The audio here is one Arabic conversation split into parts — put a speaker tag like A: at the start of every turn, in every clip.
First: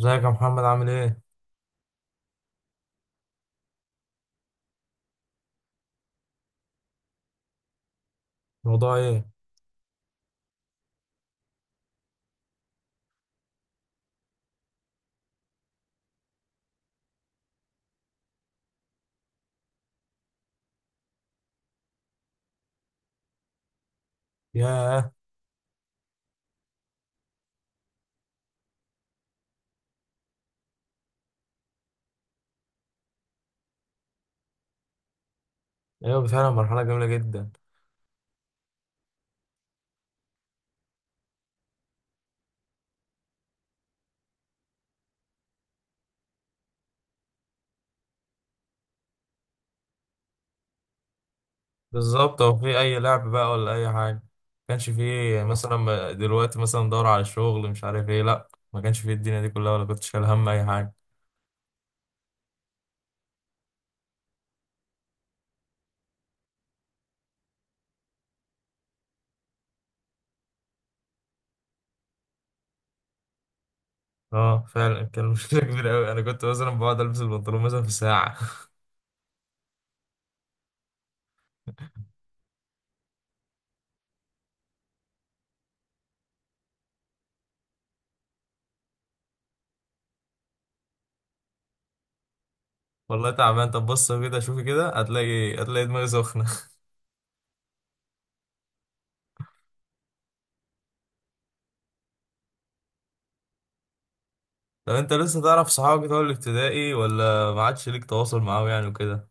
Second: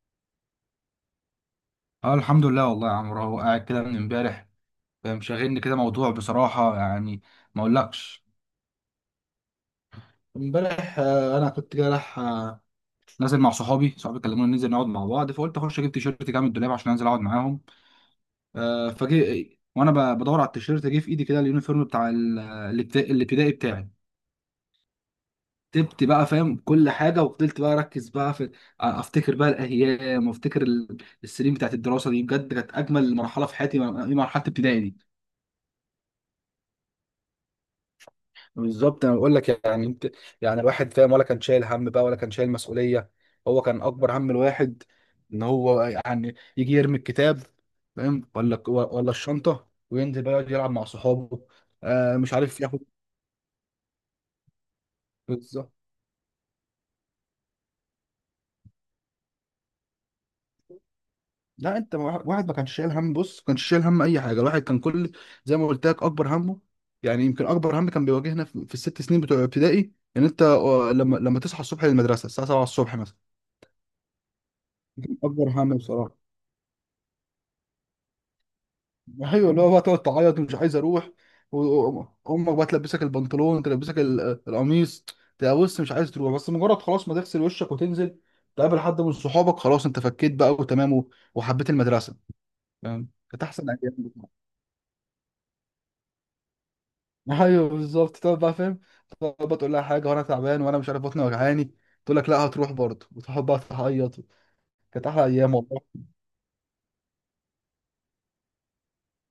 A: ازيك يا محمد عامل ايه؟
B: اه الحمد لله والله يا عمرو، اهو قاعد كده من امبارح. مشغلني كده موضوع بصراحة يعني، ما اقولكش.
A: الموضوع ايه؟
B: امبارح، انا كنت كده رايح نازل مع صحابي، صحابي كلموني ننزل نقعد مع بعض، فقلت اخش اجيب تيشيرت كده من الدولاب عشان انزل اقعد معاهم. فجي وانا بدور على التيشيرت، جه في ايدي كده اليونيفورم بتاع الابتدائي بتاعي.
A: ياه.
B: كتبت بقى فاهم كل حاجة، وفضلت بقى اركز بقى في، افتكر بقى الايام، وافتكر السنين بتاعت الدراسة دي، بجد كانت اجمل مرحلة في حياتي، مرحلة ابتدائي دي.
A: ايوه فعلا مرحلة جميلة جدا.
B: بالظبط انا بقول لك، يعني انت يعني الواحد فاهم، ولا كان شايل هم بقى، ولا كان شايل مسؤوليه. هو كان اكبر هم الواحد ان هو يعني يجي يرمي الكتاب، فاهم، ولا الشنطه، وينزل بقى يقعد يلعب مع صحابه. مش
A: بالظبط، هو
B: عارف
A: في
B: ياخد.
A: اي لعب بقى ولا اي حاجة. ما كانش فيه
B: بالظبط.
A: مثلا دلوقتي مثلا دور على الشغل مش عارف ايه، لا ما كانش فيه الدنيا دي كلها ولا كنت شايل هم اي حاجة.
B: لا انت، واحد واحد ما كانش شايل هم، بص ما كانش شايل هم اي حاجه، الواحد كان كل، زي ما قلت لك، اكبر همه. يعني يمكن اكبر هم كان بيواجهنا في الست سنين بتوع ابتدائي، ان انت لما تصحى الصبح للمدرسه الساعه 7 الصبح مثلا.
A: اه فعلا
B: دي كان
A: كان
B: اكبر
A: مشكلة
B: هم
A: كبيرة اوي،
B: بصراحه.
A: انا كنت مثلا بقعد البس البنطلون مثلا في ساعة.
B: ايوه، اللي هو بقى تقعد تعيط ومش عايز اروح، وامك بقى تلبسك البنطلون، تلبسك القميص، تبقى بص مش عايز تروح، بس مجرد خلاص ما تغسل وشك وتنزل تقابل حد من صحابك، خلاص انت فكيت بقى وتمام وحبيت المدرسه، فاهم.
A: والله
B: كانت
A: تعبان.
B: احسن ايام
A: طب بص
B: بصراحة.
A: كده، شوفي كده هتلاقي دماغي سخنة.
B: ايوه بالظبط تقعد بقى فاهم، تقعد بقى تقول لها حاجه، وانا تعبان وانا مش عارف بطني وجعاني، تقول لك لا هتروح برضه، وتقعد بقى تعيط.
A: طب
B: كانت
A: انت
B: احلى
A: لسه
B: ايام
A: تعرف
B: والله.
A: صحابك بتوع الابتدائي ولا ما عادش ليك تواصل معاهم يعني وكده؟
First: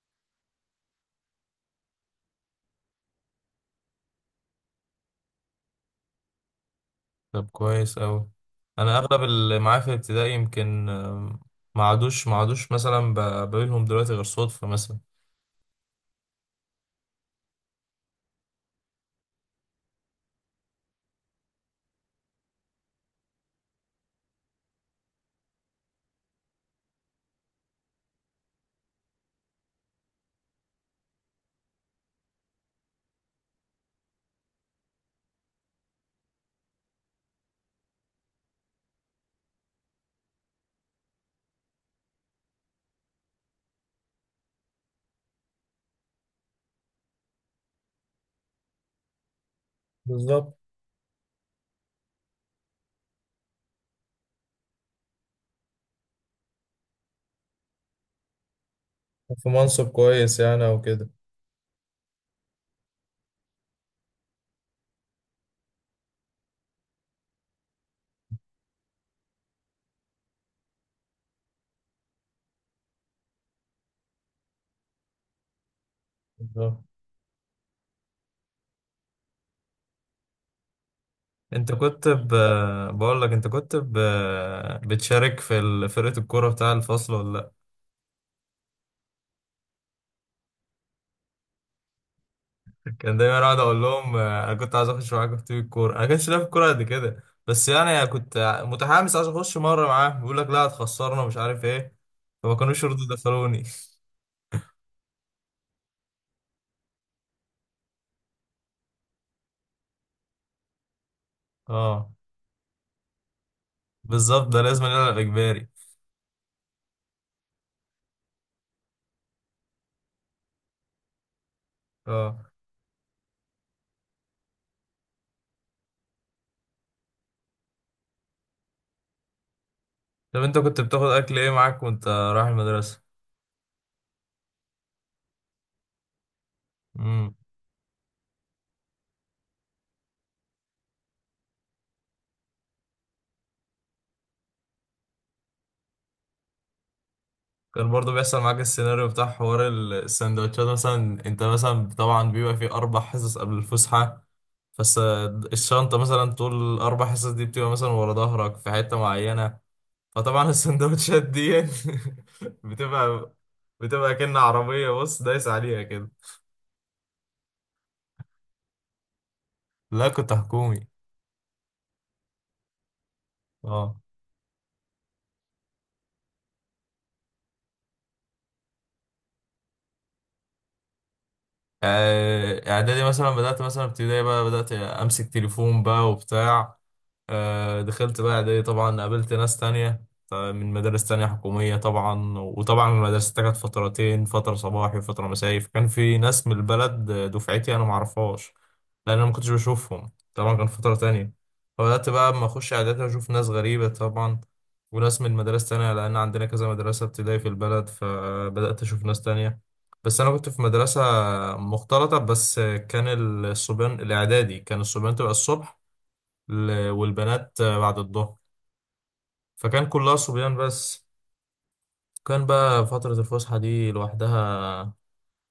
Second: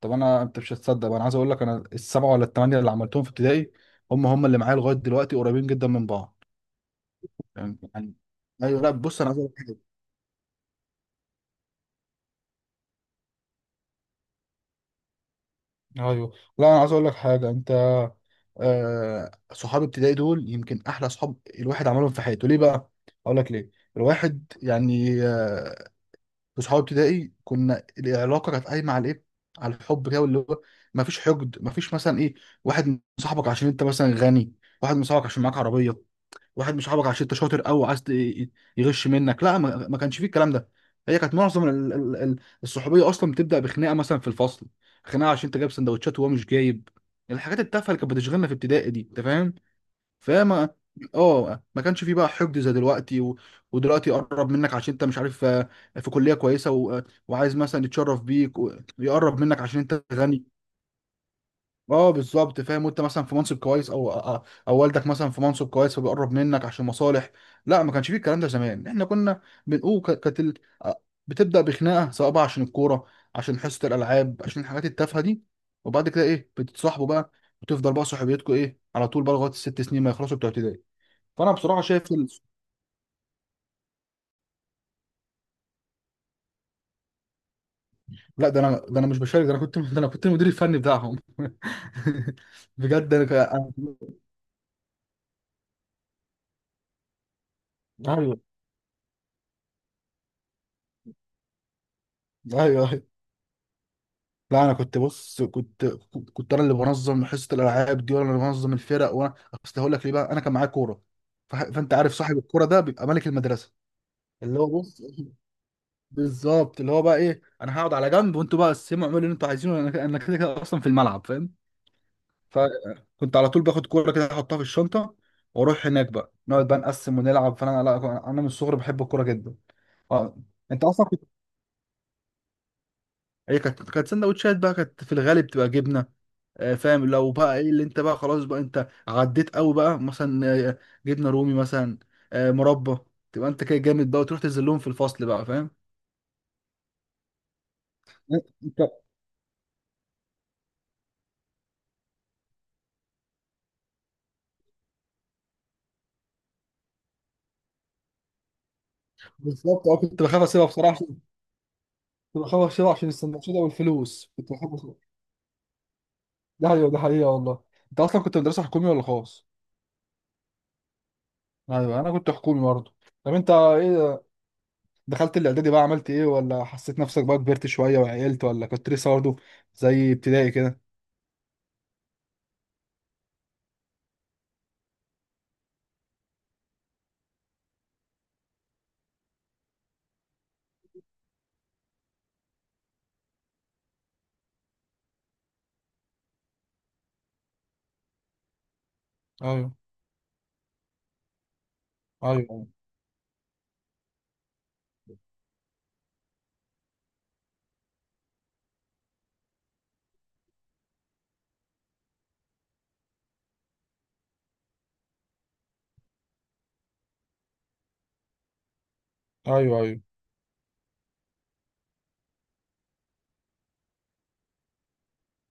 B: طب انا، انت مش هتصدق بقى، انا عايز اقول لك، انا السبعه ولا الثمانيه اللي عملتهم في ابتدائي، هم هم اللي معايا لغايه دلوقتي قريبين جدا من بعض.
A: طب
B: يعني
A: كويس
B: يعني-
A: أوي.
B: ايوه لا
A: أنا
B: بص،
A: أغلب
B: انا عايز اقول
A: اللي
B: لك حاجه.
A: معايا في الابتدائي يمكن ما عادوش مثلا بقابلهم دلوقتي غير صدفة مثلا.
B: ايوه لا انا عايز اقول لك حاجه، انت. صحاب ابتدائي دول يمكن احلى صحاب الواحد عملهم في حياته. ليه بقى؟ اقول لك ليه. الواحد يعني، في صحاب ابتدائي كنا، العلاقه كانت قايمه على ايه؟ على الحب كده، واللي هو ما فيش حقد، ما فيش مثلا ايه، واحد مصاحبك عشان انت مثلا غني، واحد مصاحبك عشان معاك عربيه، واحد مش صاحبك عشان انت شاطر قوي عايز يغش منك، لا ما كانش فيه الكلام ده. هي كانت معظم الصحوبيه اصلا بتبدا بخناقه مثلا في الفصل، خناقه عشان انت جايب سندوتشات وهو مش جايب، الحاجات التافهه اللي كانت بتشغلنا في ابتدائي دي انت فاهم.
A: بالظبط.
B: فما اه ما كانش فيه بقى حقد زي دلوقتي و... ودلوقتي يقرب منك عشان انت مش عارف، في كليه كويسه و... وعايز مثلا يتشرف بيك ويقرب
A: في
B: منك عشان
A: منصب
B: انت
A: كويس
B: غني.
A: يعني او كده.
B: اه بالظبط فاهم، وانت مثلا في منصب كويس، او والدك مثلا في منصب كويس، فبيقرب منك عشان مصالح. لا ما كانش فيه الكلام ده، زمان احنا كنا بنقول كانت آه، بتبدا بخناقه، سواء بقى عشان الكوره، عشان حصه الالعاب، عشان الحاجات التافهه دي، وبعد كده ايه،
A: بالظبط.
B: بتتصاحبوا بقى. وتفضل بقى صحوبيتكم ايه على طول بقى لغايه الست سنين ما يخلصوا بتوع ابتدائي. فانا
A: أنت
B: بصراحه
A: كنت
B: شايف
A: ب...
B: ال...
A: بقول لك أنت كنت بتشارك في فرقة الكورة بتاع الفصل ولا لأ؟
B: لا ده انا مش بشارك، ده انا كنت المدير الفني بتاعهم. بجد
A: كان دايما أقعد أقول لهم أنا كنت عايز أخش معاكم في تيم الكورة. أنا كنتش لاعب كورة قد كده، بس يعني
B: ايوه
A: كنت متحمس عايز أخش مرة معاه، بيقول لك لا هتخسرنا مش عارف إيه، فما كانوش
B: ايوه،
A: يرضوا يدخلوني.
B: لا انا كنت بص كنت انا اللي بنظم حصه الالعاب دي، وانا اللي بنظم الفرق، وانا اصل هقول لك ليه بقى، انا كان معايا كوره. فانت
A: أه
B: عارف صاحب الكوره ده بيبقى ملك المدرسه.
A: بالظبط،
B: اللي
A: ده
B: هو
A: لازم
B: بص
A: يلعب اجباري.
B: بالظبط، اللي هو بقى ايه، انا هقعد على جنب، وانتوا بقى قسموا اعملوا اللي انتوا عايزينه، انا كده كده اصلا في الملعب، فاهم.
A: اه
B: فكنت على طول باخد كوره كده احطها في الشنطه، واروح هناك بقى نقعد بقى نقسم ونلعب. فانا لا، انا من الصغر بحب الكوره جدا آه،
A: طب انت كنت
B: انت اصلا
A: بتاخد
B: كنت،
A: اكل ايه معاك وانت رايح المدرسه؟
B: هي كانت سندوتشات بقى، كانت في الغالب بتبقى جبنه. فاهم، لو
A: امم
B: بقى ايه اللي انت بقى خلاص بقى، انت عديت قوي بقى مثلا، جبنه رومي مثلا، مربى، تبقى انت كده جامد بقى، وتروح تنزل في الفصل بقى فاهم.
A: كان برضو بيحصل معاك
B: انت
A: السيناريو بتاع حوار السندوتشات مثلا؟ انت مثلا طبعا بيبقى فيه اربع حصص قبل الفسحه. فس الشنطه مثلا طول الاربع حصص دي بتبقى مثلا ورا ظهرك في حته معينه،
B: بالظبط، اه، كنت بخاف
A: فطبعا
B: اسيبها بصراحه، عشان
A: السندوتشات دي
B: كنت بخاف اسيبها عشان
A: بتبقى
B: السندوتشات او
A: بتبقى
B: الفلوس
A: كأن
B: كنت بخاف
A: عربيه
B: اسيبها.
A: بص دايس عليها كده.
B: ده حقيقه ده حقيقه والله. انت اصلا كنت مدرسه حكومي ولا خاص؟
A: لا كنت حكومي.
B: ايوه انا كنت حكومي برضه. طب انت
A: اه.
B: ايه، دخلت الاعدادي بقى عملت ايه، ولا حسيت نفسك بقى كبرت شويه وعقلت، ولا كنت لسه برضه زي ابتدائي كده؟
A: اعدادي مثلا بدأت مثلا ابتدائي بقى بدأت امسك تليفون بقى وبتاع. دخلت بقى، دي طبعا قابلت ناس تانية من مدارس تانية حكومية طبعا، وطبعا المدرسة دي كانت فترتين، فترة صباحي وفترة مسائي، فكان في ناس من البلد دفعتي أنا معرفهاش، لأن أنا ما كنتش
B: ايوه
A: بشوفهم طبعا، كان فترة تانية. فبدأت بقى أما
B: ايوه
A: أخش إعدادي أشوف ناس غريبة طبعا، وناس من مدارس تانية، لأن عندنا كذا مدرسة ابتدائي في البلد، فبدأت أشوف ناس تانية. بس أنا كنت في مدرسة مختلطة، بس كان الصبيان الإعدادي كان الصبيان تبقى الصبح والبنات بعد الظهر.
B: ايوه
A: فكان
B: ايوه
A: كلها صبيان بس. كان بقى فترة الفسحة دي لوحدها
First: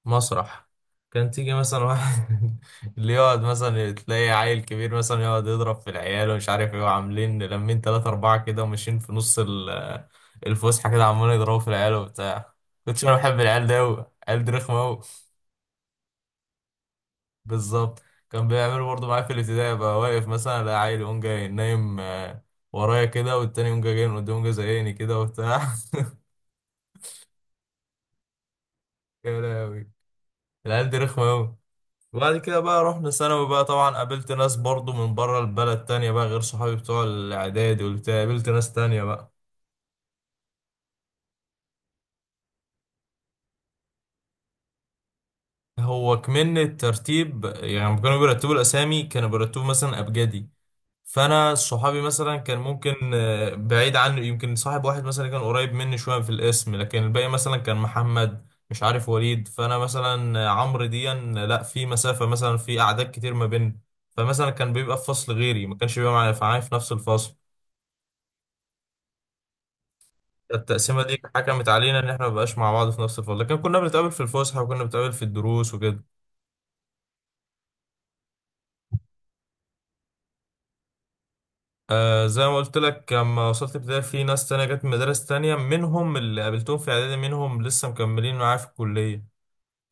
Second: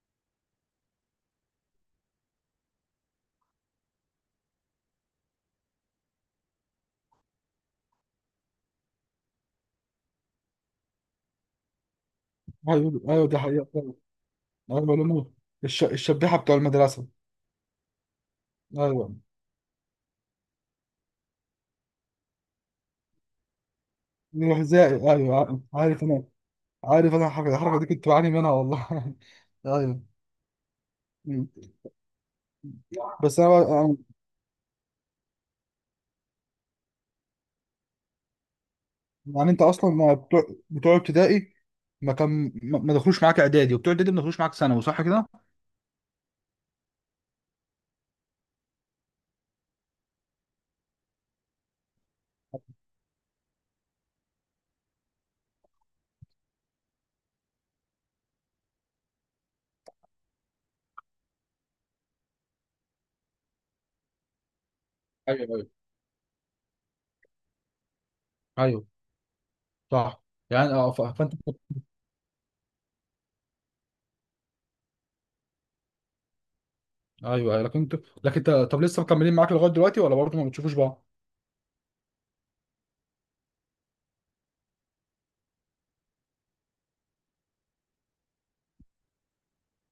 A: مسرح. كان تيجي مثلا واحد اللي يقعد مثلا تلاقي عيل كبير مثلا يقعد يضرب في العيال ومش عارف ايه، وعاملين لمين تلاتة أربعة كده وماشيين في نص الفسحة كده عمالين يضربوا في العيال وبتاع.
B: ايوه
A: كنتش أنا
B: ايوه دي
A: بحب
B: حقيقة
A: العيال ده
B: فعلا.
A: أوي، العيال دي رخمة
B: ايوه
A: أوي.
B: لمو الشبيحة بتوع المدرسة.
A: بالظبط. كان بيعملوا برضه
B: ايوه
A: معايا في الابتدائي، بقى واقف مثلا ألاقي عيل يقوم جاي نايم ورايا كده، والتاني يقوم جاي جاي من قدام يقوم جاي زيقني
B: الحذاء،
A: كده
B: ايوه
A: وبتاع.
B: عارف انا الحركة دي كنت بعاني منها والله.
A: يا لهوي،
B: ايوه
A: العيال دي رخمة
B: م.
A: أوي. وبعد كده بقى رحنا
B: بس
A: ثانوي
B: انا
A: بقى، طبعا قابلت ناس برضو من بره البلد تانية بقى غير صحابي بتوع الإعدادي والبتاع، قابلت ناس تانية بقى.
B: يعني انت اصلا ما بتوع ابتدائي ما كان ما ما دخلوش معاك اعدادي، وبتوع اعدادي ما دخلوش معاك ثانوي، صح كده؟
A: هو كمان الترتيب يعني لما كانوا بيرتبوا الأسامي كانوا بيرتبوا مثلا أبجدي، فانا صحابي مثلا كان ممكن بعيد عنه، يمكن صاحب واحد مثلا كان قريب مني شويه في الاسم، لكن الباقي مثلا كان محمد مش عارف وليد، فانا مثلا عمرو ديا لا، في مسافه مثلا في اعداد كتير ما بيننا. فمثلا كان بيبقى في فصل
B: ايوه
A: غيري،
B: ايوه
A: ما كانش بيبقى معايا في نفس الفصل.
B: ايوه صح. يعني اه
A: التقسيمه دي
B: فانت
A: حكمت علينا ان احنا ما بقاش مع بعض في نفس الفصل، لكن كنا بنتقابل في الفسحه وكنا بنتقابل في الدروس وكده.
B: ايوه أيوة، لكن انت طب لسه مكملين معاك لغايه دلوقتي ولا برضه ما بتشوفوش بعض؟
A: آه زي ما قلت لك، لما وصلت ابتدائي في ناس تانية جت من مدارس تانية، منهم اللي قابلتهم في اعدادي، منهم لسه مكملين معايا في الكليه.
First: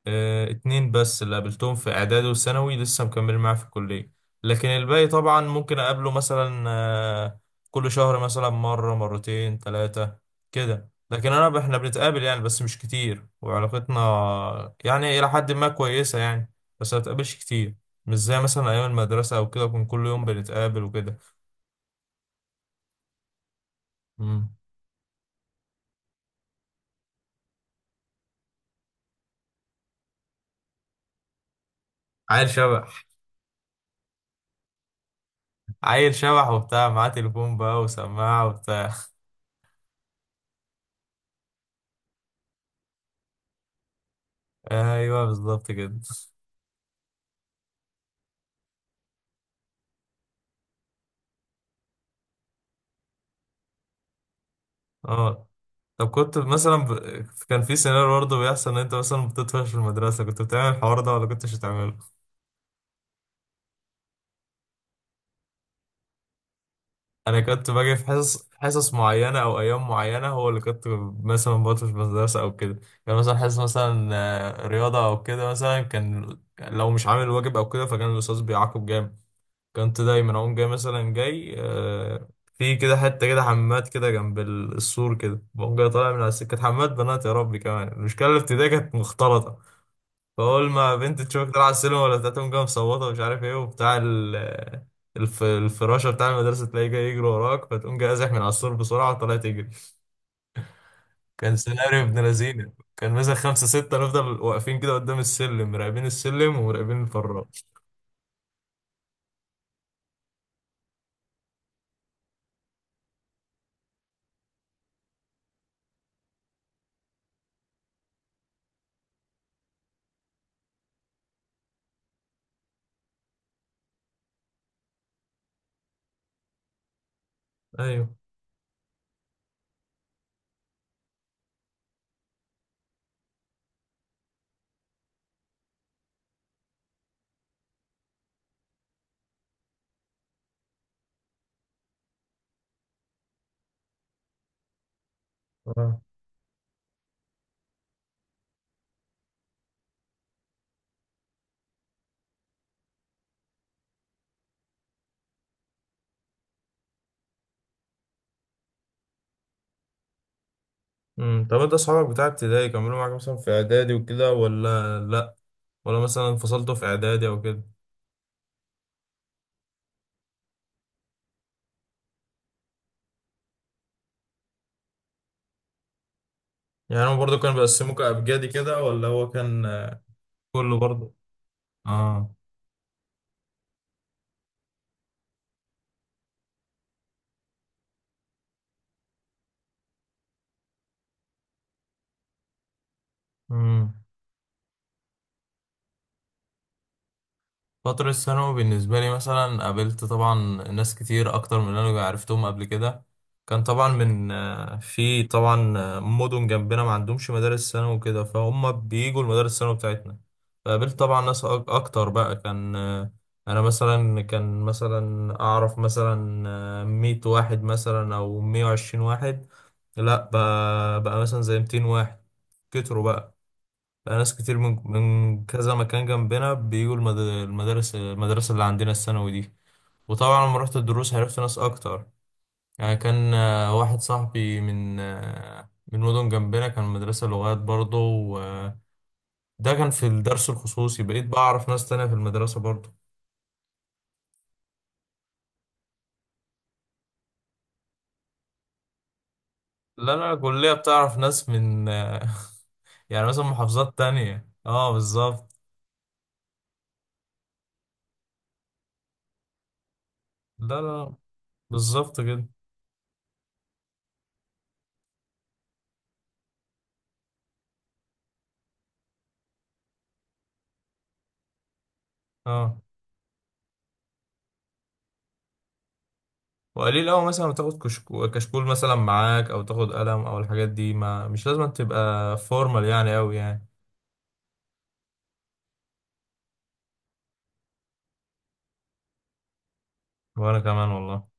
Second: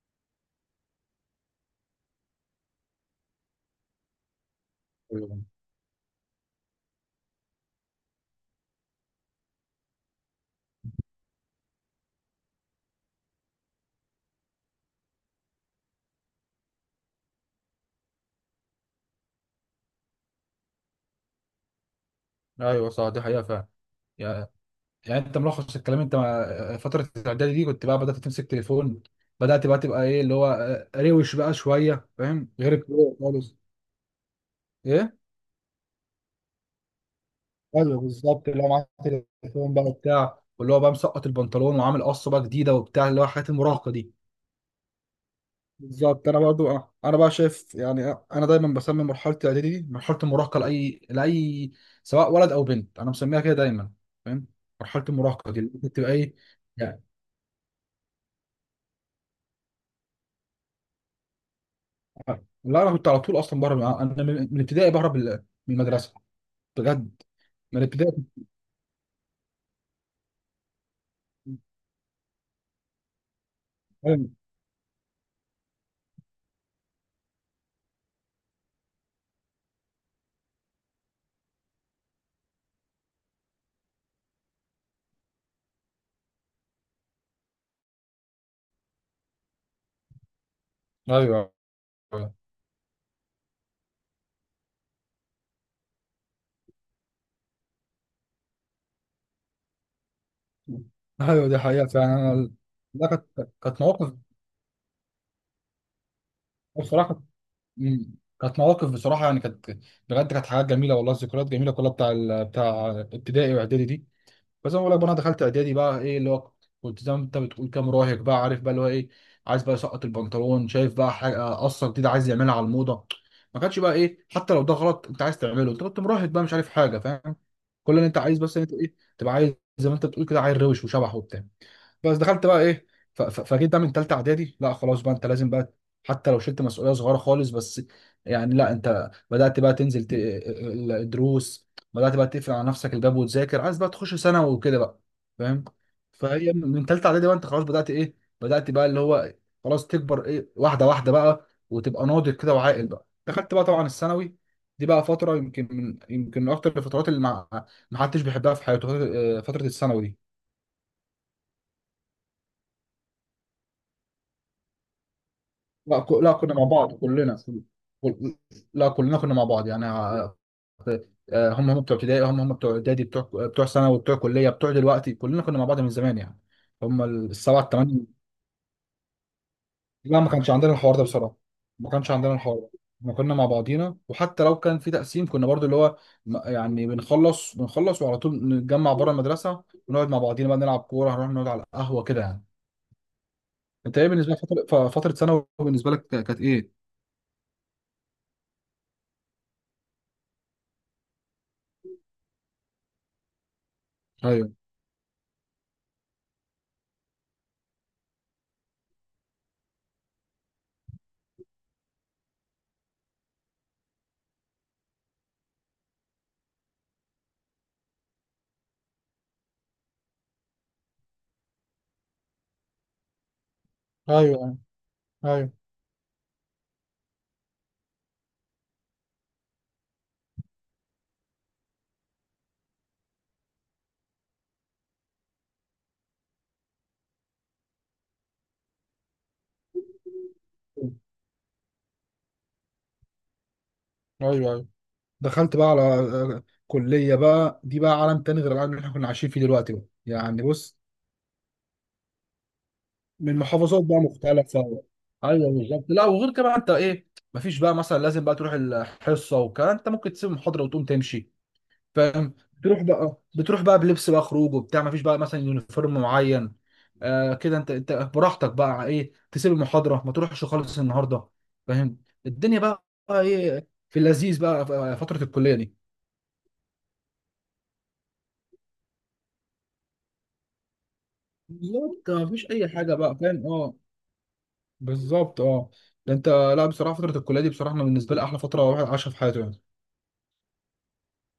A: اتنين بس اللي قابلتهم في اعدادي وثانوي لسه مكمل معاه في الكلية. لكن الباقي طبعا
B: أيوة.
A: ممكن اقابله مثلا كل شهر مثلا مرة مرتين ثلاثة كده. لكن انا، احنا بنتقابل يعني بس مش كتير، وعلاقتنا يعني الى حد ما كويسة يعني، بس ما بتقابلش كتير. مش زي مثلا ايام المدرسة او كده، كنا كل يوم بنتقابل وكده.
B: ايوه صح دي حقيقة فعلا. يعني
A: مم.
B: يعني انت ملخص الكلام، انت مع فتره الاعدادي دي، كنت بقى بدات تمسك تليفون، بدات بقى تبقى ايه اللي هو، روش بقى شويه
A: عيل
B: فاهم، غير
A: شبح.
B: الكوره خالص. ايه،
A: عيل شبح وبتاع، معاه تليفون بقى
B: ايوه
A: وسماعة
B: بالظبط، اللي هو معاه
A: وبتاع.
B: تليفون بقى وبتاع، واللي هو بقى مسقط البنطلون وعامل قصه بقى جديده وبتاع، اللي هو حاجات المراهقه دي.
A: ايوه بالظبط كده.
B: بالظبط انا برضو، انا بقى شايف يعني، انا دايما بسمي مرحله الاعدادي دي مرحله المراهقه، لاي لاي، سواء ولد او بنت، انا مسميها كده دايما، فاهم، مرحله
A: اه
B: المراهقه دي اللي
A: طب
B: بتبقى ايه.
A: كنت مثلا كان في سيناريو برضه بيحصل ان انت مثلا بتطفش في المدرسه، كنت بتعمل الحوار ده ولا كنتش بتعمله؟
B: لا انا كنت على طول اصلا بهرب انا من ابتدائي، بهرب من المدرسه بجد،
A: انا كنت
B: من
A: باجي في
B: ابتدائي.
A: حصص حصص معينه او ايام معينه، هو اللي كنت مثلا بطفش في المدرسه او كده. كان مثلا حصص مثلا
B: ايوه
A: رياضه او كده، مثلا كان لو مش عامل واجب او كده فكان الاستاذ بيعاقب جامد. كنت دايما اقوم جاي مثلا جاي في كده حته كده حماد كده جنب السور كده، بقوم جاي طالع من على السكه حماد بنات. يا ربي كمان المشكله الابتدائيه كانت مختلطه، فأول ما بنت
B: ايوه
A: تشوفك طالعة على السلم ولا بتاع تقوم جاية مصوتة ومش عارف ايه وبتاع الفراشة بتاع المدرسة تلاقيه جاي يجري وراك، فتقوم جاي ازح من على السور بسرعة وطلع تجري.
B: ايوه
A: كان
B: دي حقيقه
A: سيناريو
B: فعلا.
A: ابن
B: انا
A: لذينة،
B: لا،
A: كان مثلا
B: كانت
A: خمسة
B: كانت
A: ستة
B: مواقف
A: نفضل واقفين كده قدام السلم مراقبين السلم ومراقبين
B: بصراحه كانت.
A: الفراش.
B: مم. كانت مواقف بصراحه يعني كانت، بجد كانت حاجات جميله والله، ذكريات جميله كلها بتاع بتاع ابتدائي واعدادي دي. فزي ما بقول لك بقى، انا دخلت اعدادي بقى، ايه اللي هو كنت زي ما انت بتقول كام مراهق بقى عارف بقى اللي هو ايه، عايز بقى يسقط البنطلون، شايف بقى حاجه، قصه جديده عايز يعملها على الموضه. ما كانش بقى ايه، حتى لو ده غلط انت عايز تعمله، انت كنت مراهق بقى مش عارف حاجه فاهم. كل اللي
A: أيوه.
B: انت عايز، بس انت ايه تبقى عايز، زي ما انت بتقول كده عيل روش وشبح وبتاع. بس دخلت بقى ايه، فجيت بقى من تالتة اعدادي، لا خلاص بقى انت لازم بقى، حتى لو شلت مسؤولية صغيرة خالص، بس يعني لا انت بدأت بقى تنزل الدروس، بدأت بقى تقفل على نفسك الباب وتذاكر عايز بقى تخش ثانوي وكده بقى، فاهم.
A: آه.
B: فهي من تالتة اعدادي بقى انت خلاص بدأت ايه، بدأت بقى اللي هو خلاص تكبر ايه واحدة واحدة بقى، وتبقى ناضج كده وعاقل بقى. دخلت بقى طبعا الثانوي، دي بقى فترة يمكن من أكتر الفترات اللي ما حدش بيحبها في حياته، فترة فترة الثانوي دي.
A: طب انت اصحابك بتاع ابتدائي كملوا معاك مثلا في اعدادي وكده ولا لا؟ ولا
B: لا
A: مثلا
B: لا كنا مع
A: انفصلتوا في
B: بعض
A: اعدادي
B: كلنا،
A: او كده؟
B: كل- لا كلنا كنا مع بعض يعني، هم هم بتوع ابتدائي، هم هم بتوع اعدادي، بتوع ثانوي، بتوع كليه، بتوع دلوقتي، كلنا كنا مع بعض من زمان يعني، هم
A: يعني هم برضه كانوا
B: السبعه
A: بيقسموك
B: الثمانيه.
A: ابجدي كده ولا هو كان
B: لا ما كانش عندنا
A: كله
B: الحوار ده
A: برضه؟
B: بصراحه، ما كانش عندنا
A: اه.
B: الحوار ده. احنا كنا مع بعضينا، وحتى لو كان في تقسيم كنا برضو اللي هو يعني بنخلص وعلى طول نتجمع بره المدرسه، ونقعد مع بعضينا بقى نلعب كوره، هنروح نقعد على القهوه كده يعني.
A: امم
B: انت ايه بالنسبه لك فتره، فتره ثانوي بالنسبه لك كانت ايه؟
A: فترة الثانوي بالنسبة لي مثلا قابلت طبعا ناس كتير أكتر من اللي أنا عرفتهم قبل كده. كان طبعا من
B: ايوه
A: في طبعا مدن جنبنا ما عندهمش مدارس ثانوي وكده، فهم بيجوا المدارس الثانوي بتاعتنا. فقابلت طبعا ناس أكتر بقى، كان أنا مثلا كان مثلا أعرف مثلا 100 واحد مثلا أو 120 واحد، لأ بقى, مثلا زي 200 واحد، كتروا بقى. بقى ناس
B: ايوه
A: كتير من
B: ايوه
A: كذا مكان جنبنا بيجوا المد- المدارس المدرسة اللي عندنا الثانوي دي. وطبعا لما رحت الدروس عرفت ناس أكتر. يعني كان واحد صاحبي من مدن جنبنا، كان مدرسة لغات برضه، وده كان في الدرس الخصوصي، بقيت بعرف ناس تانية في المدرسة برضه.
B: ايوه ايوه. دخلت بقى على كليه بقى، دي بقى عالم تاني غير العالم اللي احنا كنا عايشين فيه دلوقتي بقى
A: لا لا،
B: يعني
A: الكلية
B: بص،
A: بتعرف ناس من يعني
B: من
A: مثلا
B: محافظات
A: محافظات
B: بقى
A: تانية.
B: مختلفه،
A: اه
B: ايوه
A: بالظبط.
B: بالظبط. لا وغير كده بقى انت ايه، مفيش بقى مثلا لازم بقى تروح الحصه والكلام، انت ممكن تسيب المحاضره
A: لا
B: وتقوم
A: لا،
B: تمشي،
A: بالظبط
B: فاهم.
A: كده.
B: تروح بقى، بتروح بقى بلبس بقى خروج وبتاع، مفيش بقى مثلا يونيفورم معين، كده انت براحتك بقى ايه تسيب المحاضره، ما تروحش خالص النهارده، فاهم. الدنيا
A: اه.
B: بقى ايه في اللذيذ بقى في فتره الكليه دي.
A: وقليل أوي مثلا ما تاخد كشكول مثلا معاك أو تاخد قلم أو الحاجات دي، ما مش لازم
B: بالظبط
A: تبقى
B: مفيش اي
A: فورمال
B: حاجه
A: يعني
B: بقى،
A: أوي
B: فاهم
A: يعني.
B: اه. بالظبط اه، ده انت لا بصراحه، فتره الكليه دي بصراحه انا بالنسبه لي احلى فتره واحد عاشها في حياته يعني.
A: وأنا كمان والله.